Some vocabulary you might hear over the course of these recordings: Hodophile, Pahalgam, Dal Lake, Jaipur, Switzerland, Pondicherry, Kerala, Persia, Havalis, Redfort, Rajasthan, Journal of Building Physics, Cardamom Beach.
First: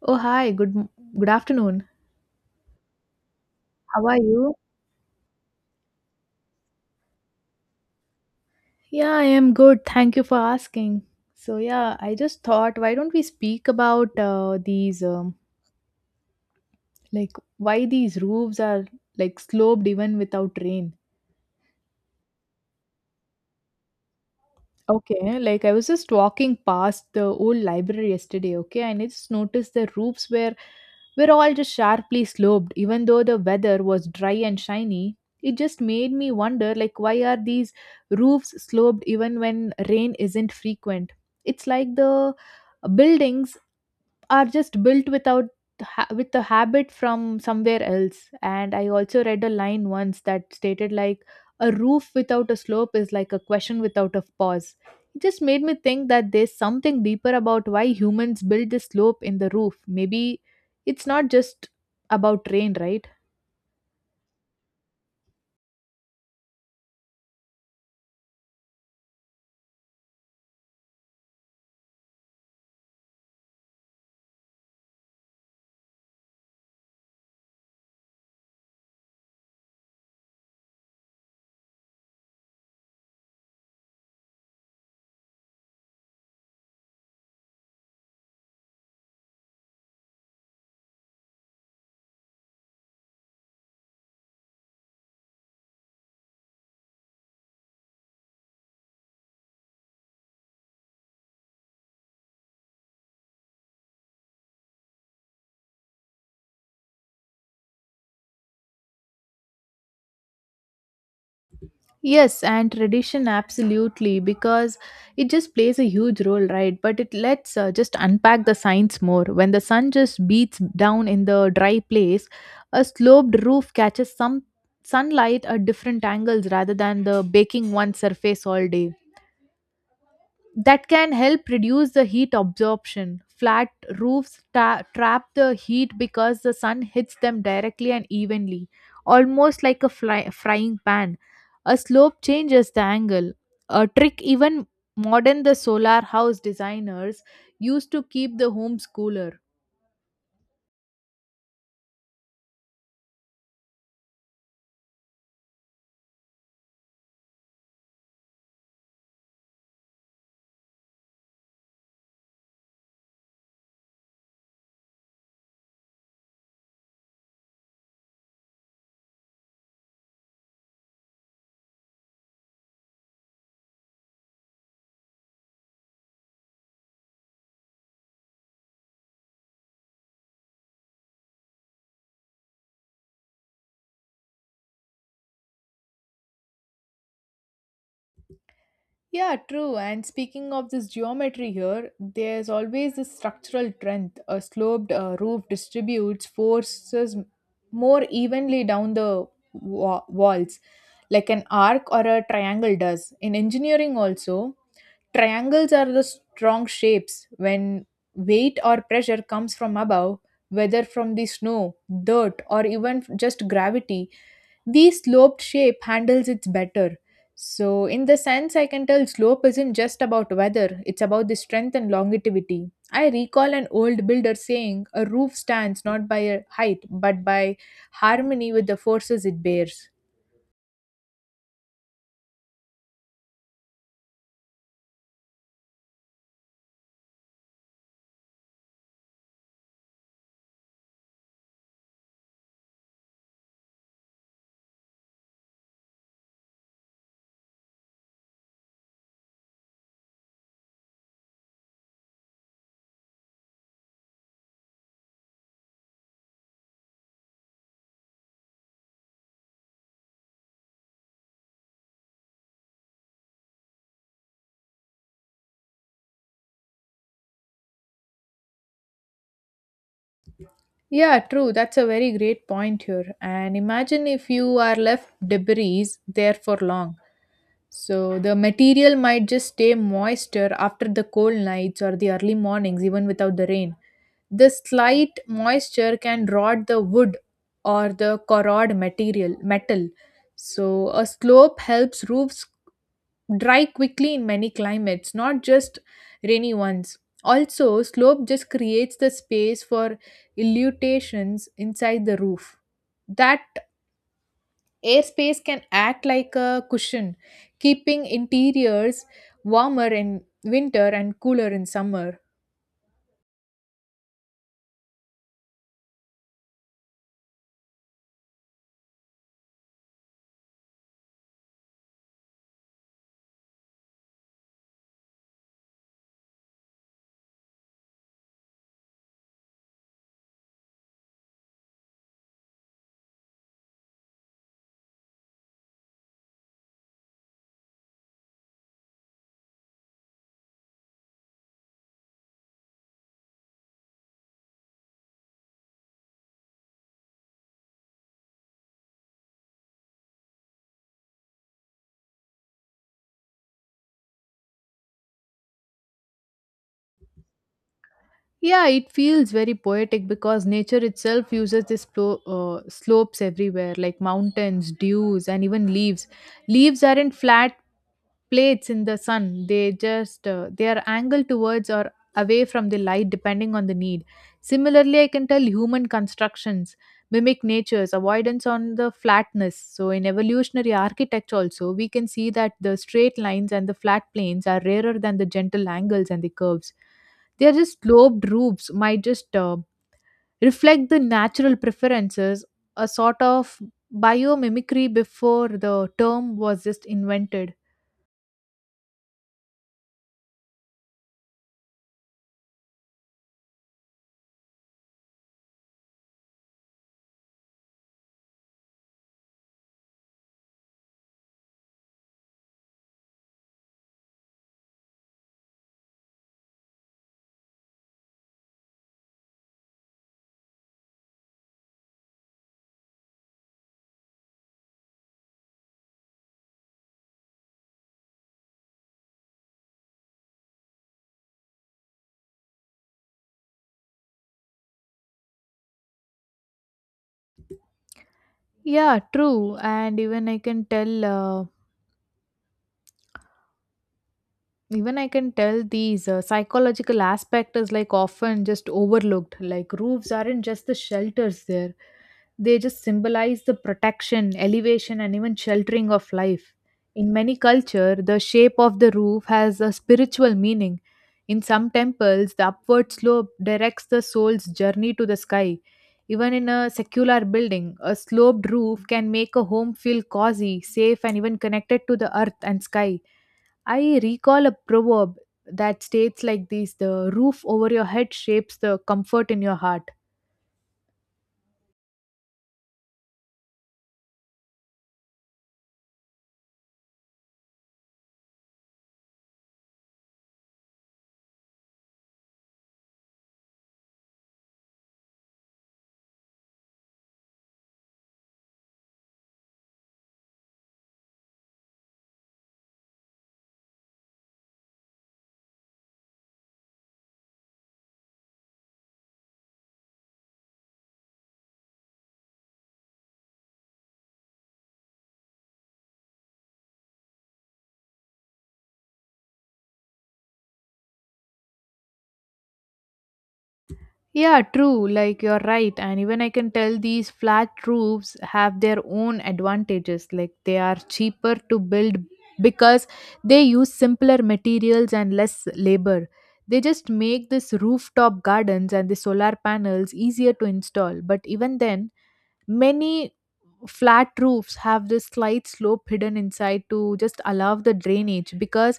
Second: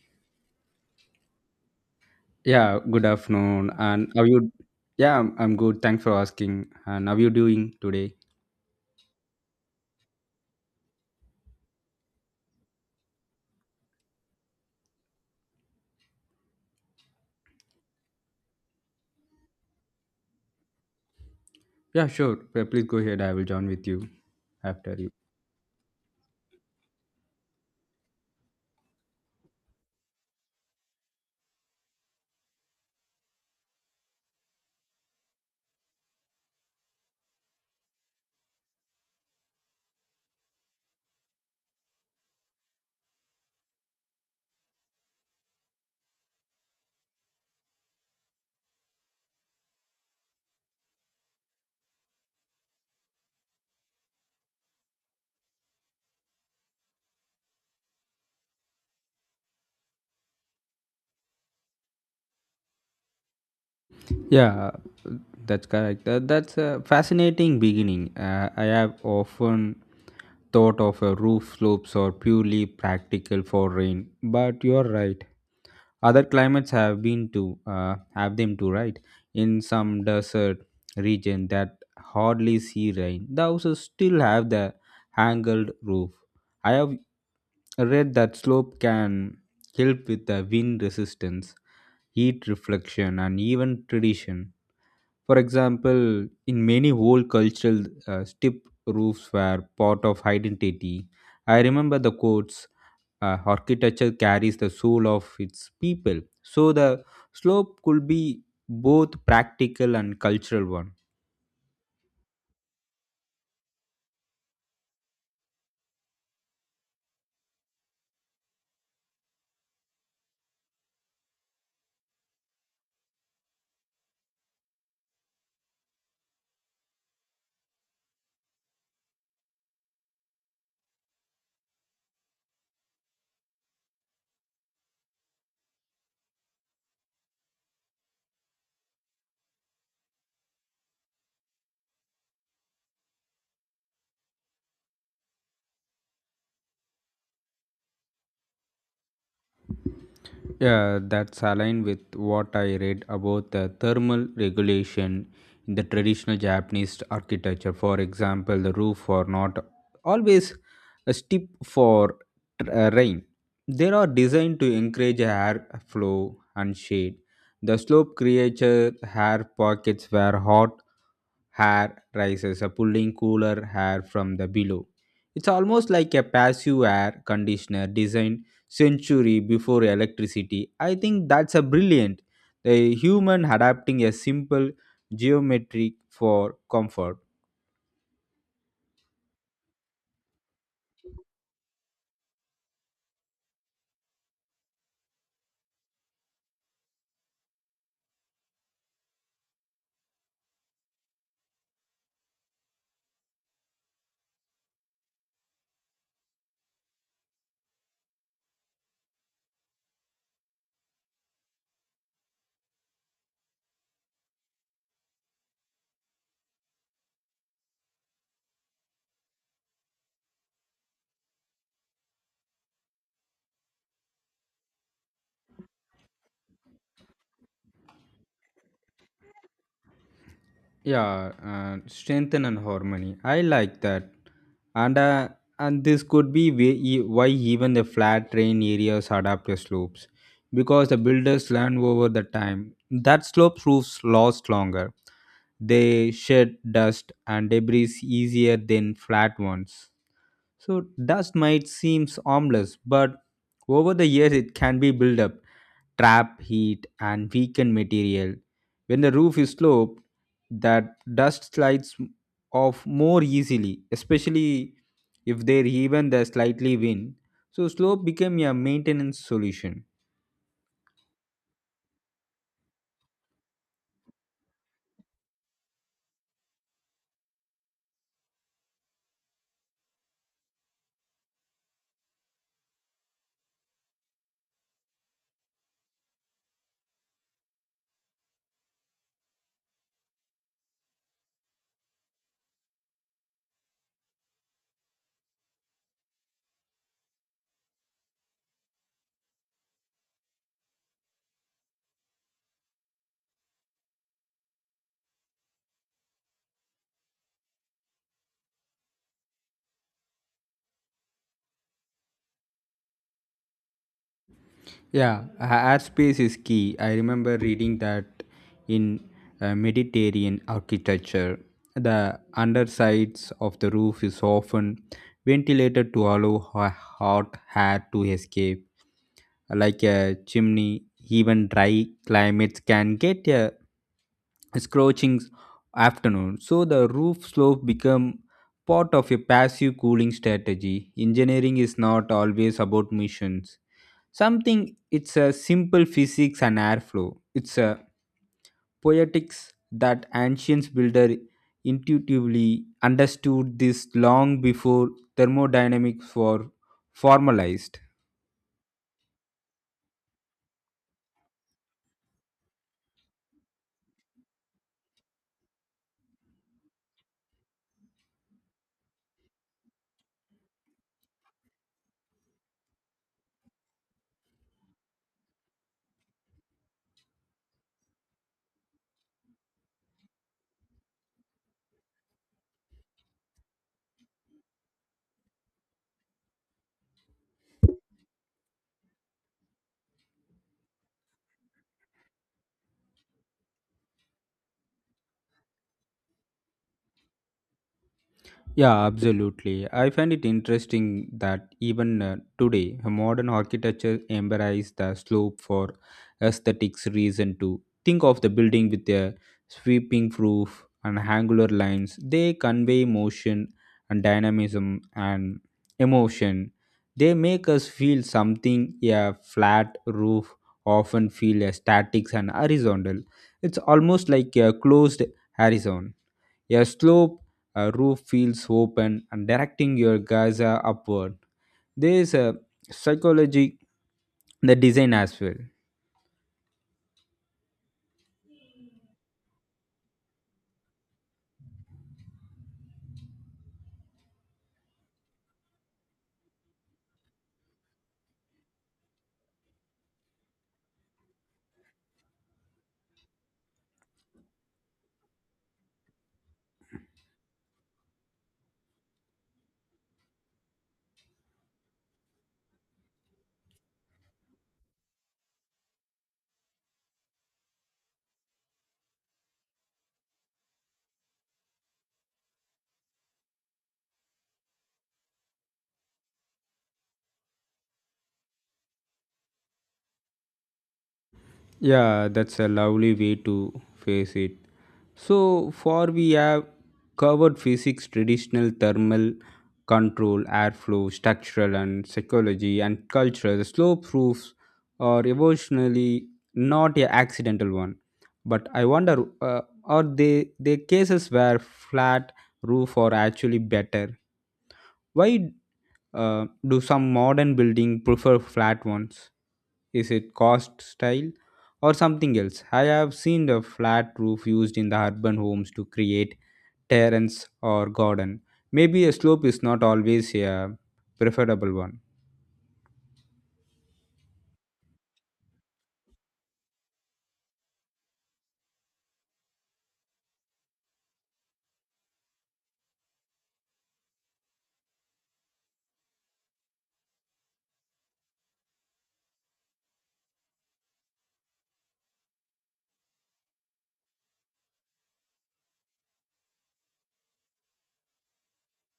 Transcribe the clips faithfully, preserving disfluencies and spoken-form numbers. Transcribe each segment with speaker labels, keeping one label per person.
Speaker 1: Oh, hi. Good m- good afternoon.
Speaker 2: Yeah, good afternoon.
Speaker 1: How
Speaker 2: And
Speaker 1: are
Speaker 2: how you?
Speaker 1: you?
Speaker 2: Yeah, I'm, I'm good. Thanks for asking. And how you doing today?
Speaker 1: Yeah, I am good. Thank you for asking. So, yeah, I just thought why don't we speak about uh, these um, like why these roofs are like sloped even without rain?
Speaker 2: Yeah, sure. P- Please go ahead. I will join with you after you.
Speaker 1: Okay, like I was just walking past the old library yesterday, okay, and I just noticed the roofs were were all just sharply sloped, even though the weather was dry and shiny. It just made me wonder like why are these roofs sloped even when rain isn't frequent? It's like the buildings are just built without ha- with the habit from somewhere else. And I also read a line once that stated like, a roof without a slope is like a question without a pause. It just made me think that there's something deeper about why humans build this slope in the roof. Maybe it's not just about rain, right?
Speaker 2: Yeah, that's correct. That, that's a fascinating beginning. Uh, I have often thought of a roof slopes or purely practical for rain, but you're right. Other climates have been to uh, have them too, right? In some desert region that hardly see rain, the houses still have the angled roof. I have read that slope can help with the wind resistance, heat reflection, and even tradition. For example, in many old cultural uh, steep roofs were part of identity. I remember the quotes uh, architecture carries the soul of its people. So the slope could be both practical and cultural one.
Speaker 1: Yes, and tradition absolutely, because it just plays a huge role, right? But it lets uh, just unpack the science more. When the sun just beats down in the dry place, a sloped roof catches some sunlight at different angles rather than the baking one surface all day. That can help reduce the heat absorption. Flat roofs ta- trap the heat because the sun hits them directly and evenly, almost like a fly- frying pan. A slope changes the angle. A trick even modern the solar house designers used to keep the homes cooler.
Speaker 2: Yeah, that's aligned with what I read about the thermal regulation in the traditional Japanese architecture. For example, the roof are not always a steep for uh, rain. They are designed to encourage air flow and shade. The slope creates air pockets where hot hair rises, uh, pulling cooler hair from the below. It's almost like a passive air conditioner designed century before electricity. I think that's a brilliant. The human adapting a simple geometric for comfort.
Speaker 1: Yeah, true. And speaking of this geometry here, there's always this structural trend. A sloped uh, roof distributes forces more evenly down the wa- walls, like an arc or a triangle does. In engineering, also, triangles are the strong shapes when weight or pressure comes from above, whether from the snow, dirt, or even just gravity. The sloped shape handles it better. So, in the sense, I can tell slope isn't just about weather, it's about the strength and longevity. I recall an old builder saying, a roof stands not by a height, but by harmony with the forces it bears.
Speaker 2: Yeah, uh, strengthen and harmony, I like that, and uh, and this could be way- e- why even the flat terrain areas adapt to slopes because the builders learn over the time that slope roofs last longer. They shed dust and debris easier than flat ones. So dust might seem harmless, but over the years it can be built up, trap heat and weaken material. When the roof is sloped, that dust slides off more easily, especially if there even the slightly wind. So slope became a maintenance solution.
Speaker 1: Yeah, true. That's a very great point here. And imagine if you are left debris there for long. So the material might just stay moister after the cold nights or the early mornings, even without the rain. The slight moisture can rot the wood or the corrode material metal. So a slope helps roofs dry quickly in many climates, not just rainy ones. Also, slope just creates the space for illuminations inside the roof. That airspace can act like a cushion, keeping interiors warmer in winter and cooler in summer.
Speaker 2: Yeah, a- airspace is key. I remember reading that in uh, Mediterranean architecture, the undersides of the roof is often ventilated to allow ho- hot air to escape. Like a chimney, even dry climates can get a scorching afternoon. So the roof slope become part of a passive cooling strategy. Engineering is not always about missions something, it's a simple physics and airflow. It's a poetics that ancient builder intuitively understood this long before thermodynamics were formalized.
Speaker 1: Yeah, it feels very poetic because nature itself uses these plo- uh, slopes everywhere, like mountains, dews, and even leaves. Leaves aren't flat plates in the sun. They just uh, they are angled towards or away from the light depending on the need. Similarly, I can tell human constructions mimic nature's avoidance on the flatness. So in evolutionary architecture also, we can see that the straight lines and the flat planes are rarer than the gentle angles and the curves. They are just sloped roofs might just uh, reflect the natural preferences, a sort of biomimicry before the term was just invented.
Speaker 2: Yeah, absolutely. I find it interesting that even uh, today, modern architecture embraces the slope for aesthetics reason too. Think of the building with their sweeping roof and angular lines. They convey motion and dynamism and emotion. They make us feel something a flat roof often feel static and horizontal. It's almost like a closed horizon. A slope uh, roof feels open and directing your gaze uh, upward. There is a psychology in the design as well.
Speaker 1: Yeah, true. And even I can tell uh, even i can tell these uh, psychological aspect is like often just overlooked. Like roofs aren't just the shelters there, they just symbolize the protection, elevation, and even sheltering of life. In many culture, the shape of the roof has a spiritual meaning. In some temples, the upward slope directs the soul's journey to the sky. Even in a secular building, a sloped roof can make a home feel cozy, safe, and even connected to the earth and sky. I recall a proverb that states like this, the roof over your head shapes the comfort in your heart.
Speaker 2: Yeah, that's a lovely way to face it. So far, we have covered physics, traditional thermal control, airflow, structural, and psychology and culture. The slow proofs are emotionally not a accidental one, but I wonder uh, are they the cases where flat roof are actually better? Why uh, do some modern building prefer flat ones? Is it cost style or something else? I have seen the flat roof used in the urban homes to create terrace or garden. Maybe a slope is not always a preferable one.
Speaker 1: Yeah, true, like you're right. And even I can tell these flat roofs have their own advantages. Like they are cheaper to build because they use simpler materials and less labor. They just make this rooftop gardens and the solar panels easier to install. But even then, many flat roofs have this slight slope hidden inside to just allow the drainage, because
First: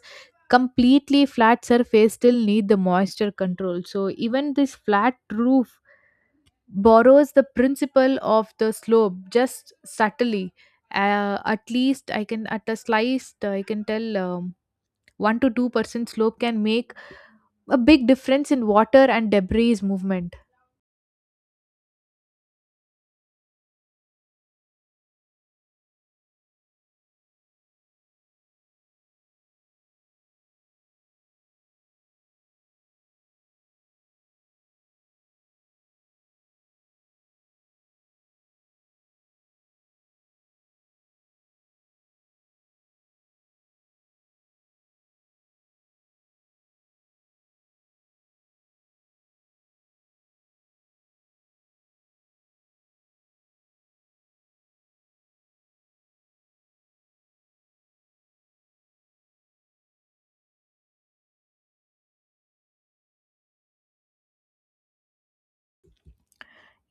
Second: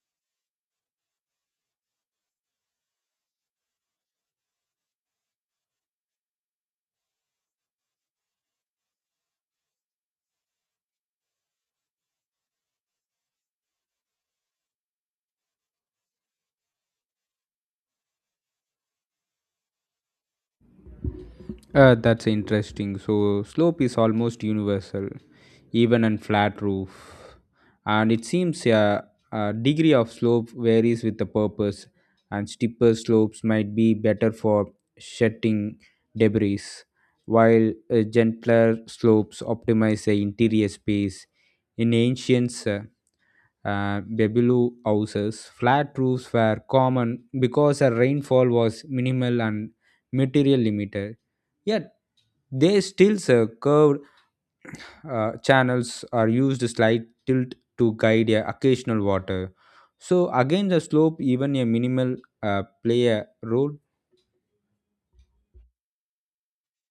Speaker 1: completely flat surface still need the moisture control. So even this flat roof borrows the principle of the slope, just subtly. Uh, at least I can, at a sliced, I can tell um, one to two percent slope can make a big difference in water and debris movement.
Speaker 2: Uh, that's interesting. So, slope is almost universal, even on flat roof. And it seems a, a degree of slope varies with the purpose, and steeper slopes might be better for shedding debris, while uh, gentler slopes optimize the interior space. In ancient uh, uh, Babylon houses, flat roofs were common because the rainfall was minimal and material limited. A they still uh, curved uh, channels are used a slight tilt to guide a occasional water. So again, the slope, even a minimal, uh, play a role.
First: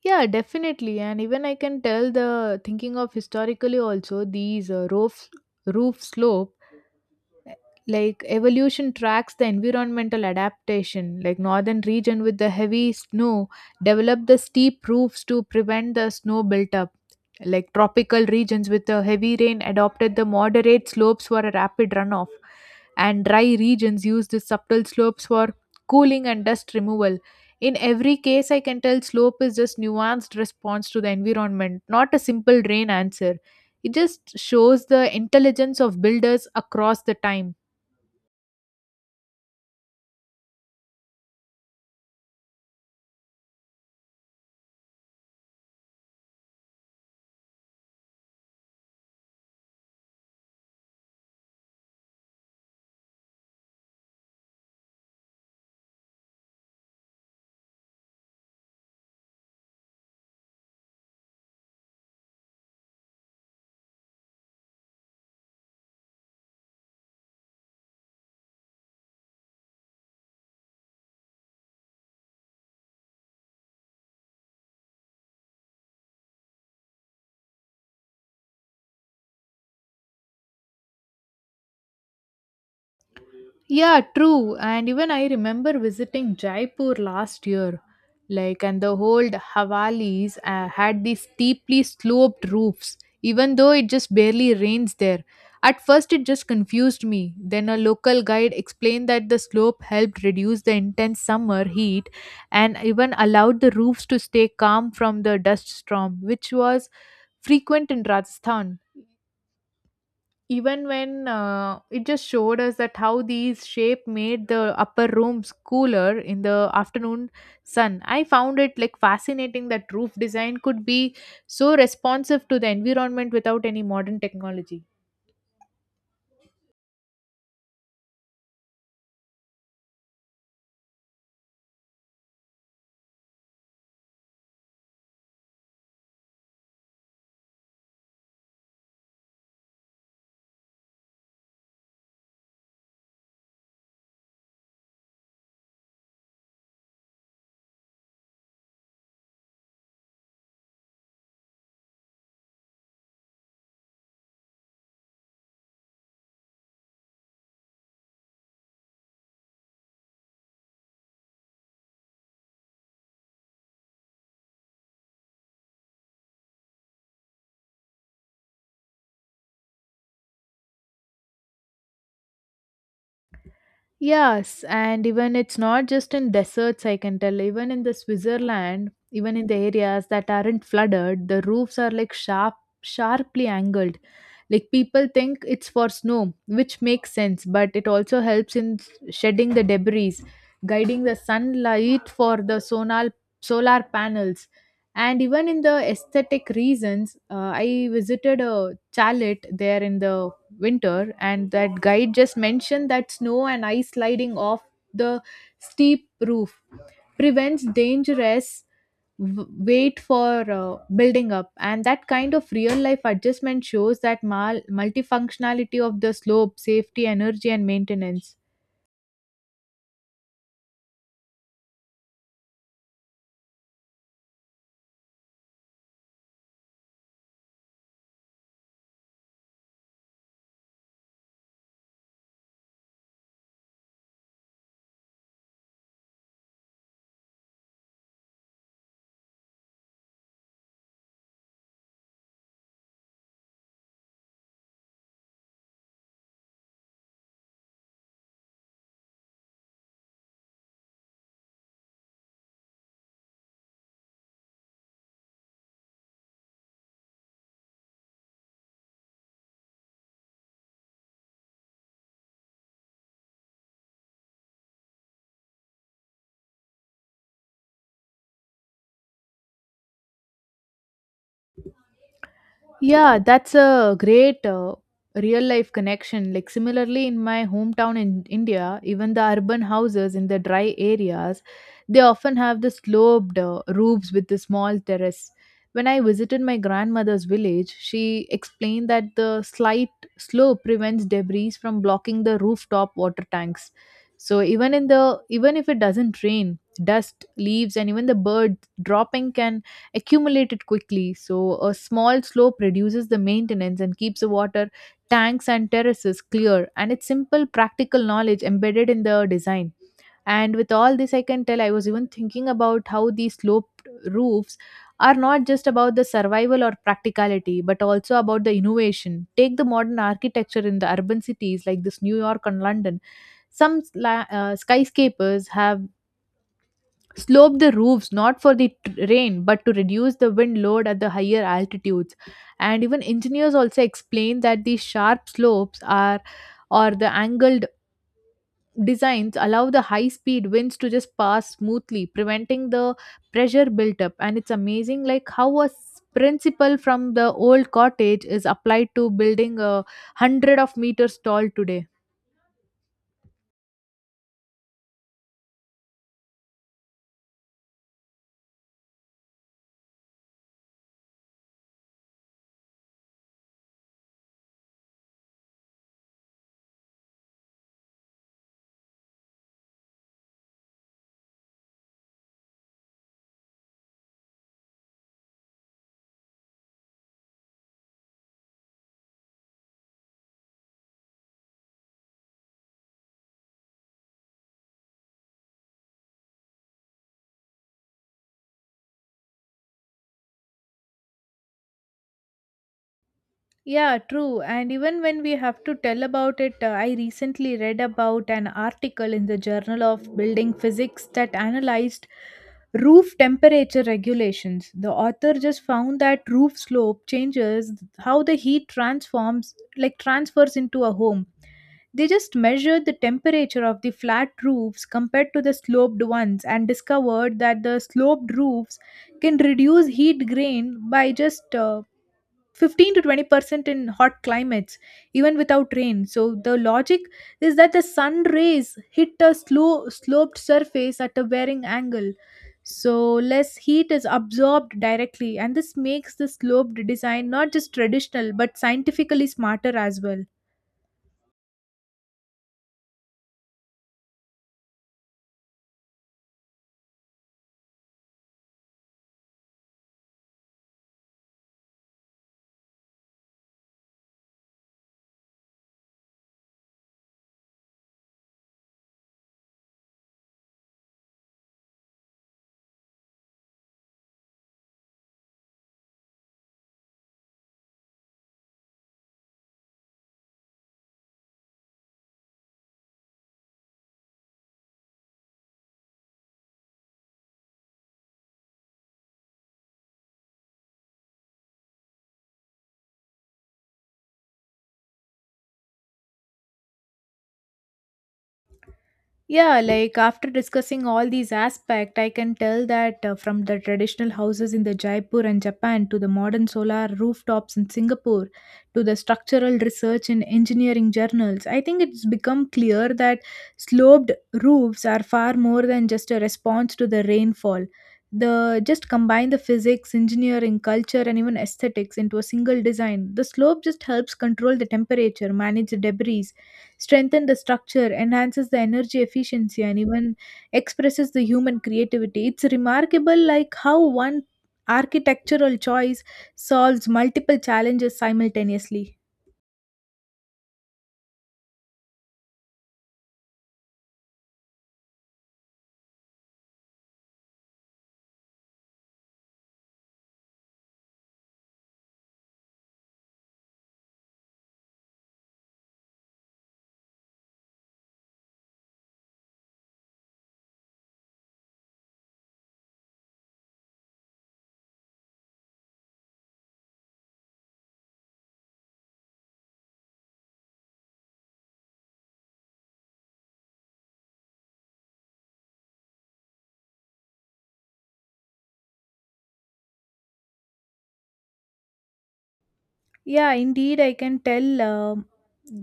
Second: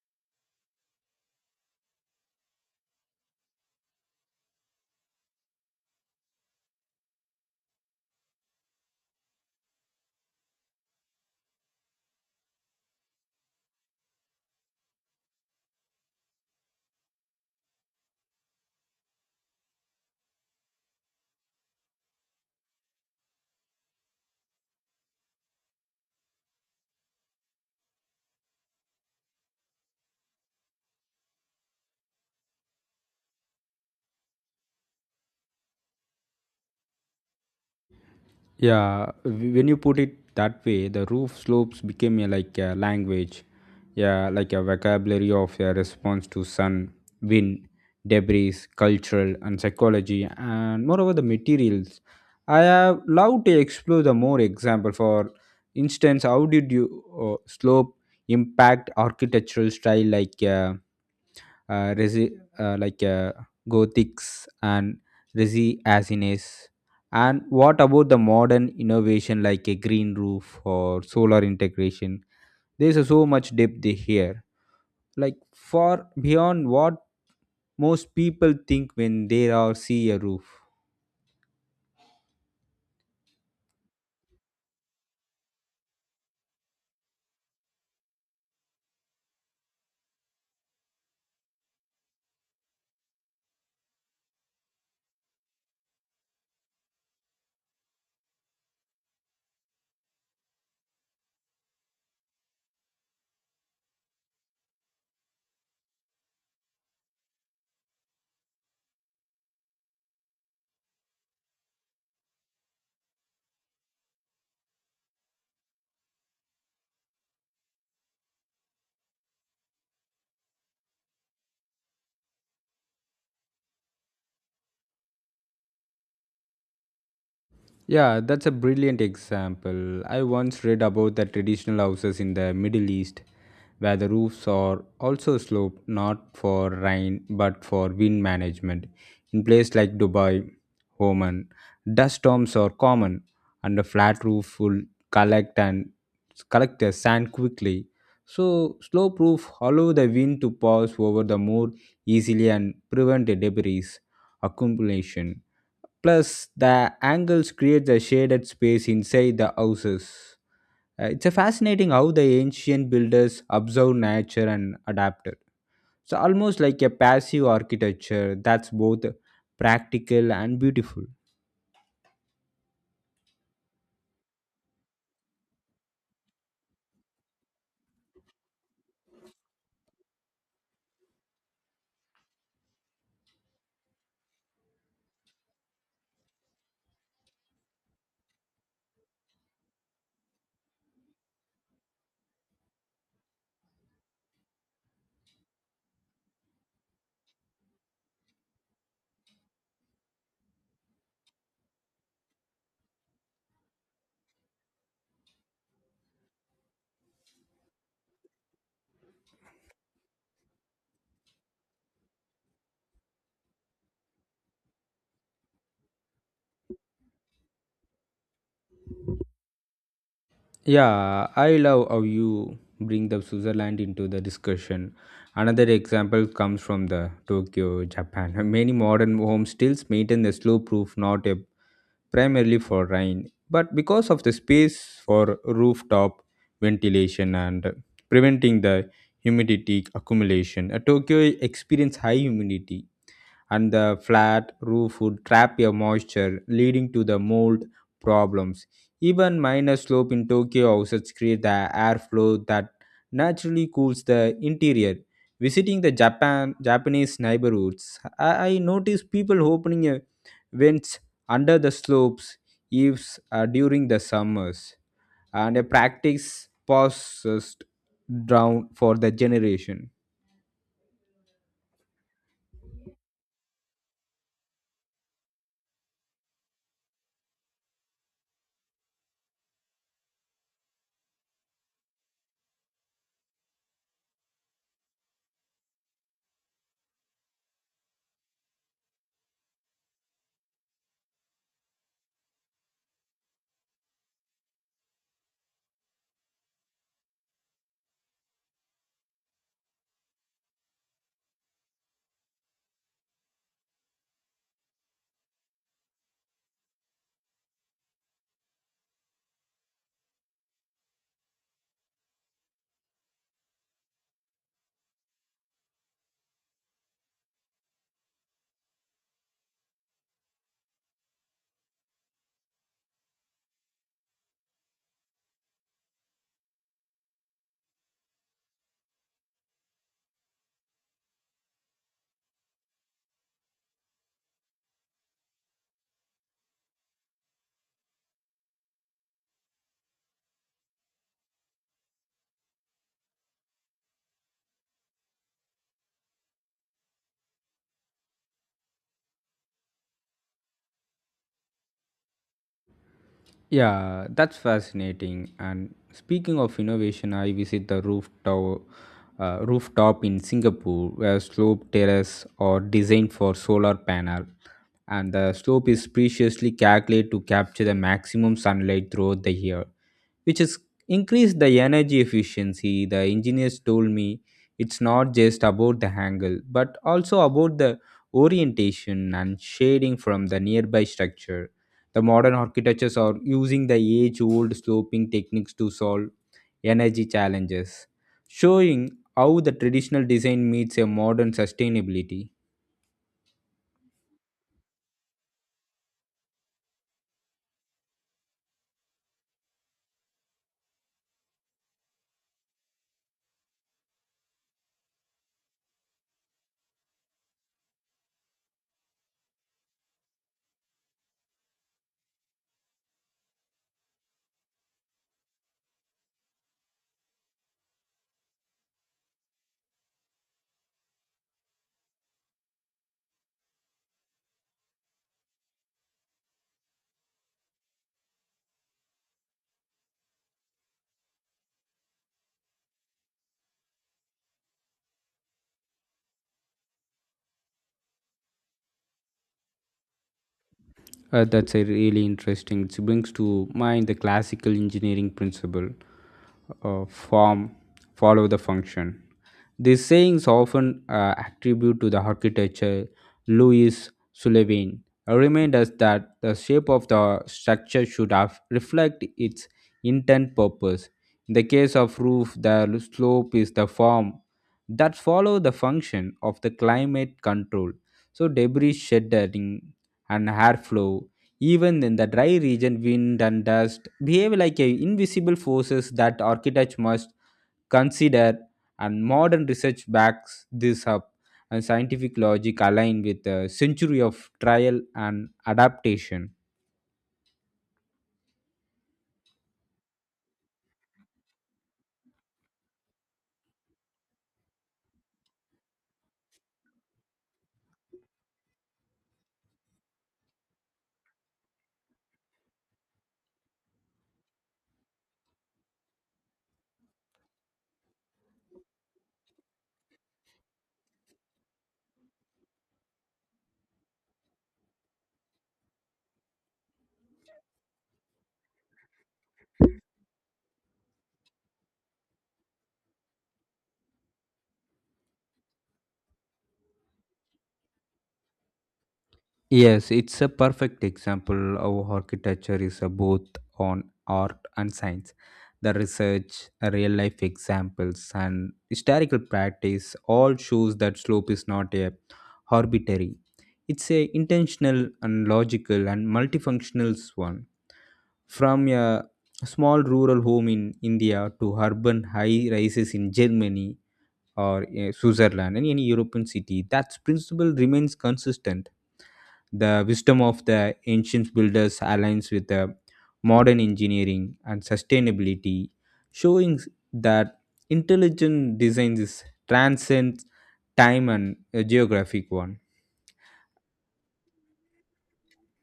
Speaker 1: Yeah, definitely. And even I can tell the thinking of historically also, these uh, roof roof slope like evolution tracks the environmental adaptation. Like northern region with the heavy snow developed the steep roofs to prevent the snow built up. Like tropical regions with the heavy rain adopted the moderate slopes for a rapid runoff. And dry regions used the subtle slopes for cooling and dust removal. In every case, I can tell slope is just nuanced response to the environment, not a simple rain answer. It just shows the intelligence of builders across the time.
Speaker 2: Yeah, w- when you put it that way, the roof slopes became a, like a language, yeah, like a vocabulary of a response to sun, wind, debris, cultural and psychology, and moreover the materials. I have loved to explore the more example. For instance, how did you uh, slope impact architectural style like? Uh, uh, resi- uh, like uh, gothics and resi asines, and what about the modern innovation like a green roof or solar integration? There's a so much depth here, like far beyond what most people think when they are see a roof.
Speaker 1: Yeah, true. And even I remember visiting Jaipur last year. Like, and the old Havalis uh, had these steeply sloped roofs, even though it just barely rains there. At first, it just confused me. Then, a local guide explained that the slope helped reduce the intense summer heat and even allowed the roofs to stay calm from the dust storm, which was frequent in Rajasthan. Even when uh, it just showed us that how these shape made the upper rooms cooler in the afternoon sun. I found it like fascinating that roof design could be so responsive to the environment without any modern technology.
Speaker 2: Yeah, that's a brilliant example. I once read about the traditional houses in the Middle East where the roofs are also sloped not for rain but for wind management. In places like Dubai, Oman, dust storms are common and a flat roof will collect and collect the sand quickly. So slope roof allow the wind to pass over the more easily and prevent the debris accumulation. Plus, the angles create a shaded space inside the houses. Uh, it's a fascinating how the ancient builders observed nature and adapted. So almost like a passive architecture that's both practical and beautiful.
Speaker 1: Yes, and even it's not just in deserts, I can tell. Even in the Switzerland, even in the areas that aren't flooded, the roofs are like sharp, sharply angled. Like people think it's for snow, which makes sense, but it also helps in shedding the debris, guiding the sunlight for the solar solar panels. And even in the aesthetic reasons, uh, I visited a chalet there in the winter and that guide just mentioned that snow and ice sliding off the steep roof prevents dangerous w- weight for uh, building up. And that kind of real life adjustment shows that mal- multifunctionality of the slope, safety, energy, and maintenance.
Speaker 2: Yeah, I love how you bring the Switzerland into the discussion. Another example comes from the Tokyo, Japan. Many modern homes still maintain the slow-proof, not a primarily for rain, but because of the space for rooftop ventilation and preventing the humidity accumulation. Uh, Tokyo experience high humidity and the flat roof would trap your moisture, leading to the mold problems. Even minor slope in Tokyo houses create the airflow that naturally cools the interior. Visiting the Japan Japanese neighborhoods, I, I noticed people opening a vents under the slopes eaves uh, during the summers, and a practice passed down for the generation.
Speaker 1: Yeah, that's a great uh, real life connection. Like, similarly, in my hometown in India, even the urban houses in the dry areas, they often have the sloped uh, roofs with the small terrace. When I visited my grandmother's village, she explained that the slight slope prevents debris from blocking the rooftop water tanks. So even in the even if it doesn't rain, dust, leaves, and even the bird dropping can accumulated quickly, so a small slope reduces the maintenance and keeps the water tanks and terraces clear. And it's simple practical knowledge embedded in the design. And with all this, I can tell I was even thinking about how these sloped roofs are not just about the survival or practicality, but also about the innovation. Take the modern architecture in the urban cities like this New York and London. Some sla- uh, skyscrapers have slope the roofs not for the t- rain but to reduce the wind load at the higher altitudes. And even engineers also explain that the sharp slopes are or the angled designs allow the high speed winds to just pass smoothly, preventing the pressure built up. And it's amazing like how a s- principle from the old cottage is applied to building a hundred of meters tall today.
Speaker 2: Yeah, that's fascinating. And speaking of innovation, I visit the rooftop, uh, rooftop in Singapore where slope terrace are designed for solar panel, and the slope is preciously calculated to capture the maximum sunlight throughout the year, which is increased the energy efficiency. The engineers told me it's not just about the angle but also about the orientation and shading from the nearby structure. The modern architectures are using the age old sloping techniques to solve energy challenges, showing how the traditional design meets a modern sustainability.
Speaker 1: Yeah, true. And even when we have to tell about it, uh, I recently read about an article in the Journal of Building Physics that analyzed roof temperature regulations. The author just found that roof slope changes how the heat transforms, like transfers into a home. They just measured the temperature of the flat roofs compared to the sloped ones and discovered that the sloped roofs can reduce heat gain by just uh, fifteen to twenty percent in hot climates even without rain. So the logic is that the sun rays hit a slow sloped surface at a varying angle, so less heat is absorbed directly. And this makes the sloped design not just traditional but scientifically smarter as well.
Speaker 2: Uh, that's a really interesting. It brings to mind the classical engineering principle, uh, form, follow the function. These sayings often uh, attribute to the architecture Louis Sullivan. A Remind us that the shape of the structure should have reflect its intent purpose. In the case of roof, the slope is the form that follow the function of the climate control. So debris shedding and air flow, even in the dry region, wind and dust behave like a invisible forces that architects must consider, and modern research backs this up. And scientific logic aligned with a century of trial and adaptation.
Speaker 1: Yeah, like after discussing all these aspects, I can tell that uh, from the traditional houses in the Jaipur and Japan to the modern solar rooftops in Singapore to the structural research in engineering journals, I think it's become clear that sloped roofs are far more than just a response to the rainfall. The just combine the physics, engineering, culture, and even aesthetics into a single design. The slope just helps control the temperature, manage the debris, strengthen the structure, enhances the energy efficiency, and even expresses the human creativity. It's remarkable like how one architectural choice solves multiple challenges simultaneously.
Speaker 2: Yes, it's a perfect example of architecture is a both on art and science. The research, real life examples, and historical practice all shows that slope is not a arbitrary. It's a intentional and logical and multifunctional one. From a small rural home in India to urban high rises in Germany or uh, Switzerland and any European city, that principle remains consistent. The wisdom of the ancient builders aligns with the modern engineering and sustainability, showing that intelligent design is transcends time and a geographic one.
Speaker 1: Yeah, indeed, I can tell. um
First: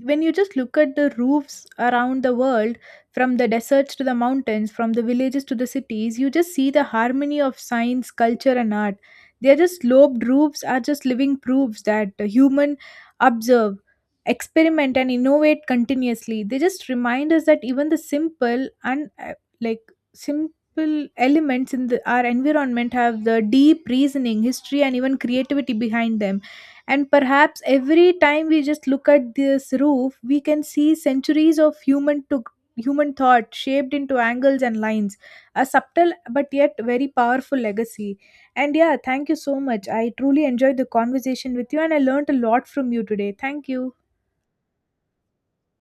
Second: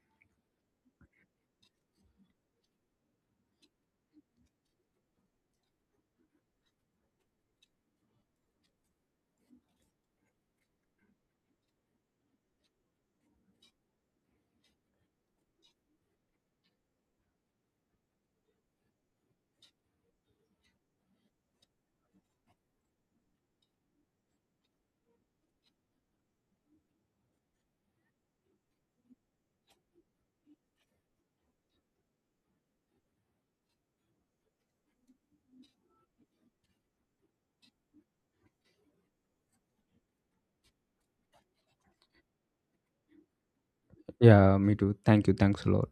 Speaker 1: When you just look at the roofs around the world, from the deserts to the mountains, from the villages to the cities, you just see the harmony of science, culture, and art. They're just sloped roofs are just living proofs that the human observe, experiment, and innovate continuously. They just remind us that even the simple and uh, like simple elements in the, our environment have the deep reasoning, history, and even creativity behind them. And perhaps every time we just look at this roof, we can see centuries of human to human thought shaped into angles and lines. A subtle but yet very powerful legacy. And yeah, thank you so much. I truly enjoyed the conversation with you and I learned a lot from you today. Thank you.
Speaker 2: Yeah, me too. Thank you. Thanks a lot.